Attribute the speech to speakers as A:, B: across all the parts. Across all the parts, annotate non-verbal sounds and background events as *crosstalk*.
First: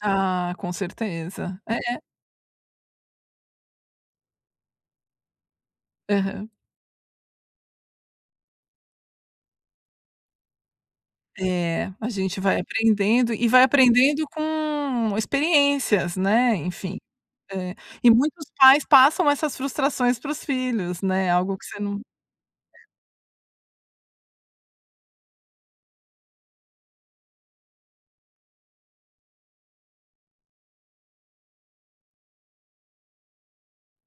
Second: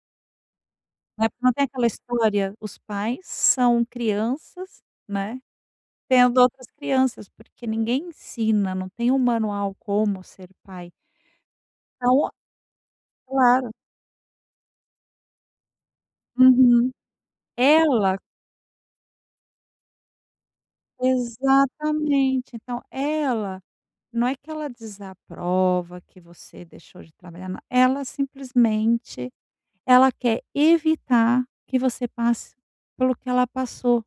A: Ah, com
B: É, porque não
A: certeza.
B: tem
A: É,
B: aquela
A: é.
B: história, os pais são crianças, né, tendo
A: Aham.
B: outras crianças porque ninguém ensina, não tem um manual como ser pai.
A: É, a
B: Então
A: gente vai aprendendo e vai
B: Claro.
A: aprendendo com experiências, né.
B: Uhum.
A: Enfim. Eh, e
B: Ela.
A: muitos pais passam essas frustrações para os filhos, né? Algo que você não É.
B: Exatamente, então ela, não é que ela desaprova que você deixou de trabalhar na ela simplesmente, ela quer evitar que você passe pelo que ela passou.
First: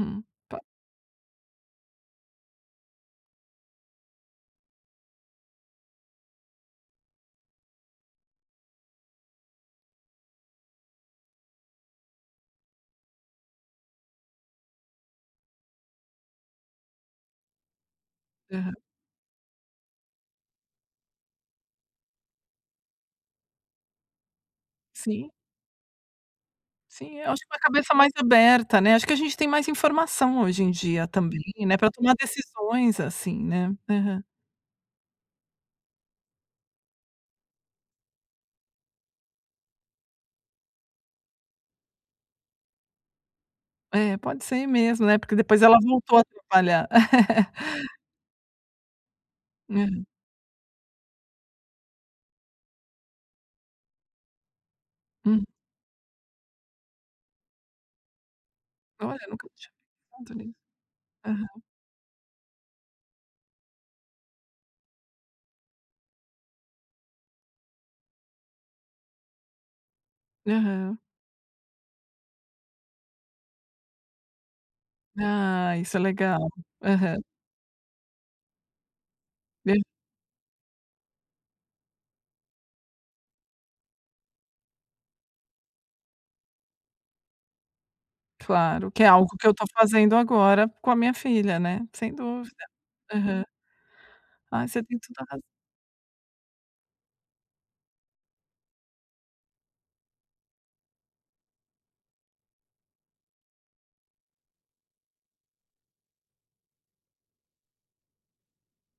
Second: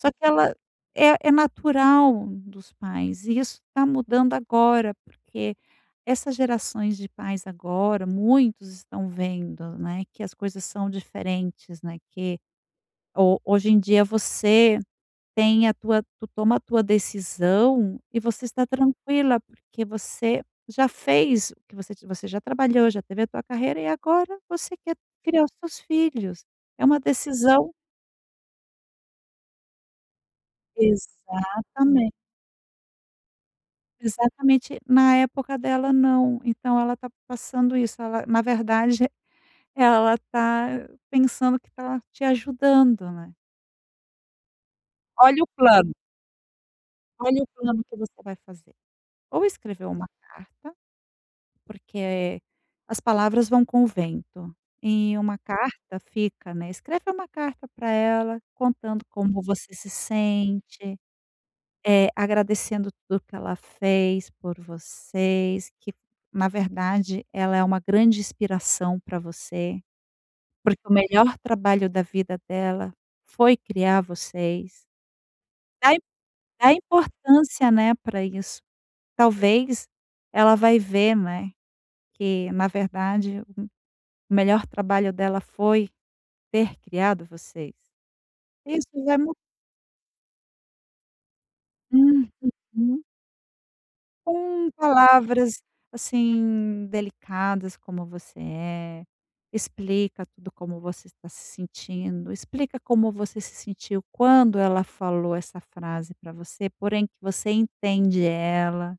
B: Só que ela
A: Pá.
B: é é natural dos pais e isso tá mudando agora, porque essas gerações de pais agora muitos estão vendo, né, que as coisas são diferentes, né, que ho hoje em dia você tem a tua tu toma a tua decisão e você está
A: Aham.
B: tranquila, porque você já fez o que você ti você já trabalhou, já teve a tua carreira e agora você quer
A: Sim.
B: criar os seus filhos. É uma
A: Sim, eu acho que com a
B: decisão.
A: cabeça mais aberta, né? Acho que a gente tem mais informação hoje em dia também, né, pra
B: Exatamente.
A: tomar decisões assim, né? Aham.
B: Exatamente. Na época dela não, então ela tá passando isso, ela na verdade ela tá pensando que tá te ajudando, né?
A: É, pode ser mesmo, né? Porque
B: Olha o
A: depois ela
B: plano.
A: voltou a trabalhar.
B: Olha o
A: *laughs*
B: plano que você vai fazer. Ou escrever
A: Hã.
B: uma carta, porque as palavras vão com o vento, e uma
A: Hum.
B: carta fica, né. Escreve uma carta pra ela, contando
A: Olha, eu
B: como
A: nunca
B: você
A: tinha.
B: se
A: *unintelligible*
B: sente,
A: Aham.
B: eh, agradecendo tudo que ela fez por vocês, que na verdade ela é uma grande inspiração pra você, porque o
A: Aham.
B: melhor trabalho da vida dela foi criar vocês.
A: Ah.
B: Da
A: Isso é
B: i
A: legal.
B: dá
A: Aham.
B: importância, né, pra isso.
A: Hã.
B: Talvez ela vai ver, né, que na verdade um o melhor trabalho dela foi ter criado você. Isso
A: Claro, que é
B: já
A: algo
B: mu
A: que eu estou fazendo agora com a minha filha, né? Sem
B: Hum,
A: dúvida.
B: uhum.
A: Aham. Ah,
B: Com
A: você tem toda razão.
B: palavras, assim, delicadas como você é, explica tudo como você tá se sentindo, explica como você se sentiu quando ela falou essa frase pra você, porém que você entende ela.